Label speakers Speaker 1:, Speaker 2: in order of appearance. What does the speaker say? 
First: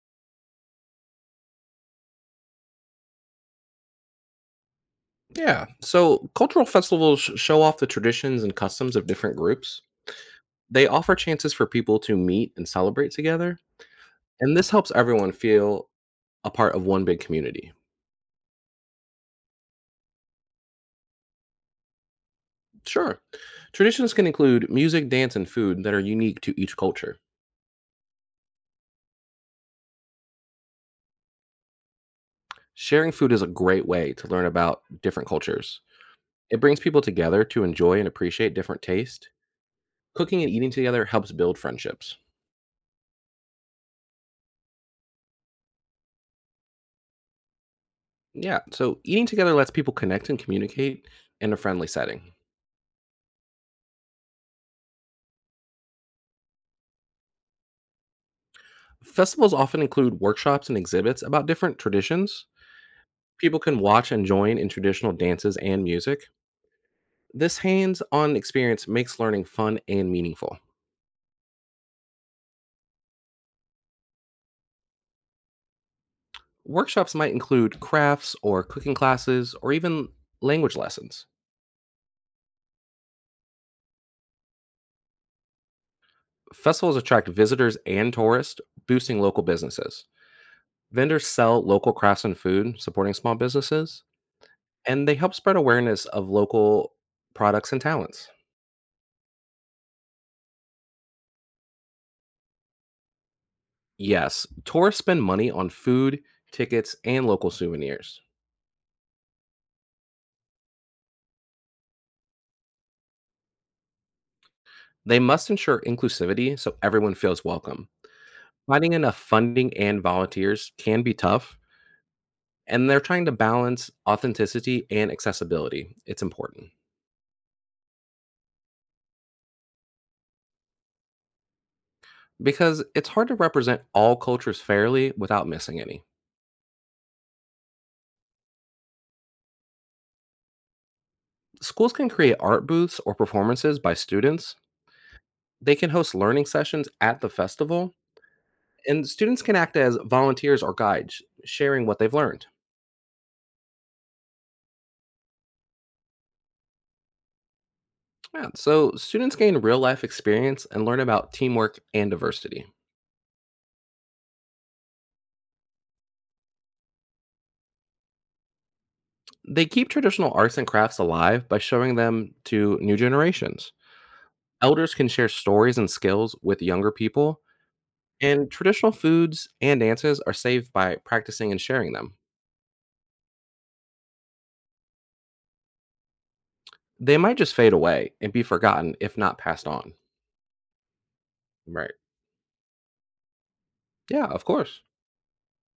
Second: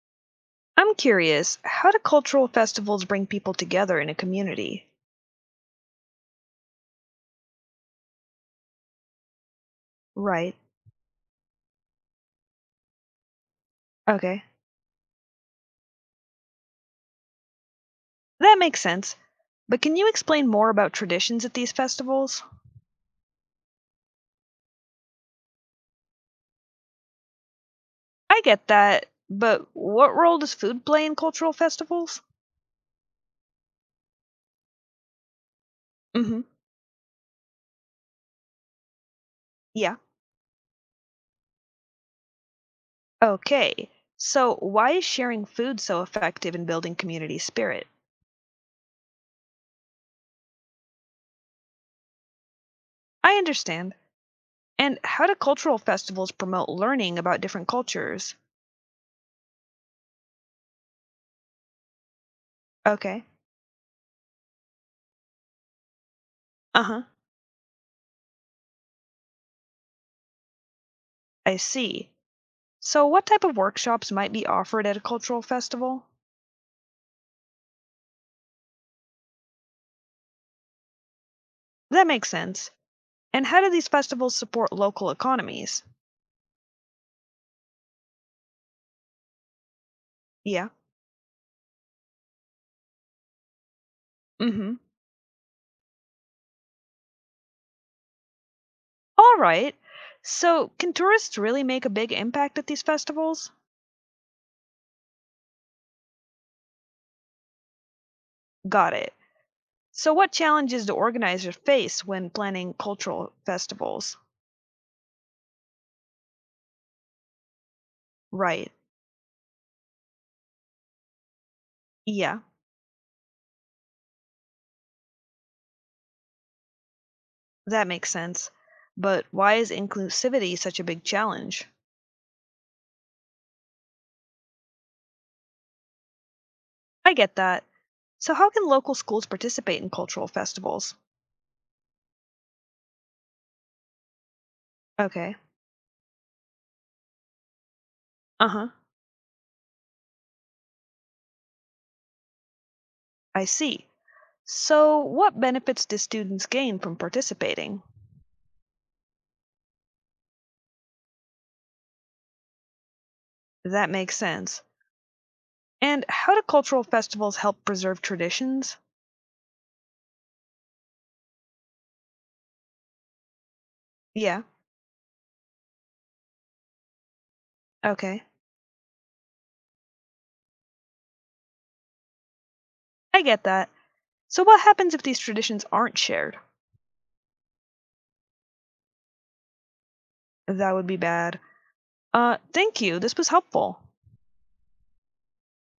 Speaker 1: I'm curious, how do cultural festivals bring people together in a community?
Speaker 2: Yeah. So cultural festivals show off the traditions and customs of different groups.
Speaker 1: Right.
Speaker 2: They offer chances for people to meet and celebrate together,
Speaker 1: Okay.
Speaker 2: and this helps everyone feel a part of one big community.
Speaker 1: That makes sense. But can you explain more about traditions at these festivals?
Speaker 2: Sure. Traditions can include music, dance, and food that are unique to each culture.
Speaker 1: I get that, but what role does food play in cultural festivals?
Speaker 2: Sharing food is a great way to learn about different cultures.
Speaker 1: Mhm.
Speaker 2: It brings people together to enjoy and appreciate different tastes.
Speaker 1: Yeah.
Speaker 2: Cooking and eating together helps build friendships.
Speaker 1: Okay. So, why is sharing food so effective in building community spirit?
Speaker 2: Yeah, so eating together lets people connect and communicate in a friendly setting.
Speaker 1: I understand. And how do cultural festivals promote learning about different cultures?
Speaker 2: Festivals often include workshops and exhibits about different traditions.
Speaker 1: Okay.
Speaker 2: People can watch and join in traditional dances and music.
Speaker 1: Uh-huh.
Speaker 2: This hands on experience makes learning fun and meaningful.
Speaker 1: I see. So, what type of workshops might be offered at a cultural festival?
Speaker 2: Workshops might include crafts or cooking classes or even language lessons.
Speaker 1: That makes sense. And how do these festivals support local economies?
Speaker 2: Festivals attract visitors and tourists, boosting local businesses.
Speaker 1: Yeah.
Speaker 2: Vendors sell local crafts and food, supporting small businesses,
Speaker 1: Mm-hmm.
Speaker 2: and they help spread awareness of local products and talents.
Speaker 1: All right. So, can tourists really make a big impact at these festivals?
Speaker 2: Yes, tourists spend money on food, tickets, and local souvenirs.
Speaker 1: Got it. So, what challenges do organizers face when planning cultural festivals?
Speaker 2: They must ensure inclusivity so everyone feels welcome.
Speaker 1: Right.
Speaker 2: Finding enough funding and volunteers can be tough,
Speaker 1: Yeah,
Speaker 2: and they're trying to balance authenticity and accessibility. It's important
Speaker 1: that makes sense. But why is inclusivity such a big challenge?
Speaker 2: because it's hard to represent all cultures fairly without missing any.
Speaker 1: I get that. So, how can local schools participate in cultural festivals?
Speaker 2: Schools can create art booths or performances by students.
Speaker 1: Okay.
Speaker 2: They can host learning sessions at the festival,
Speaker 1: Uh huh.
Speaker 2: and students can act as volunteers or guides, sharing what they've learned.
Speaker 1: I see. So, what benefits do students gain from participating?
Speaker 2: Yeah, so students gain real life experience and learn about teamwork and diversity.
Speaker 1: That makes sense. And how do cultural festivals help preserve traditions?
Speaker 2: They keep traditional arts and crafts alive by showing them to new generations.
Speaker 1: Yeah,
Speaker 2: Elders can share stories and skills with younger people,
Speaker 1: okay.
Speaker 2: and traditional foods and dances are saved by practicing and sharing them.
Speaker 1: I get that. So, what happens if these traditions aren't shared?
Speaker 2: They might just fade away and be forgotten if not passed on.
Speaker 1: That would be bad.
Speaker 2: Right.
Speaker 1: Thank you. This was helpful.
Speaker 2: Yeah, of course.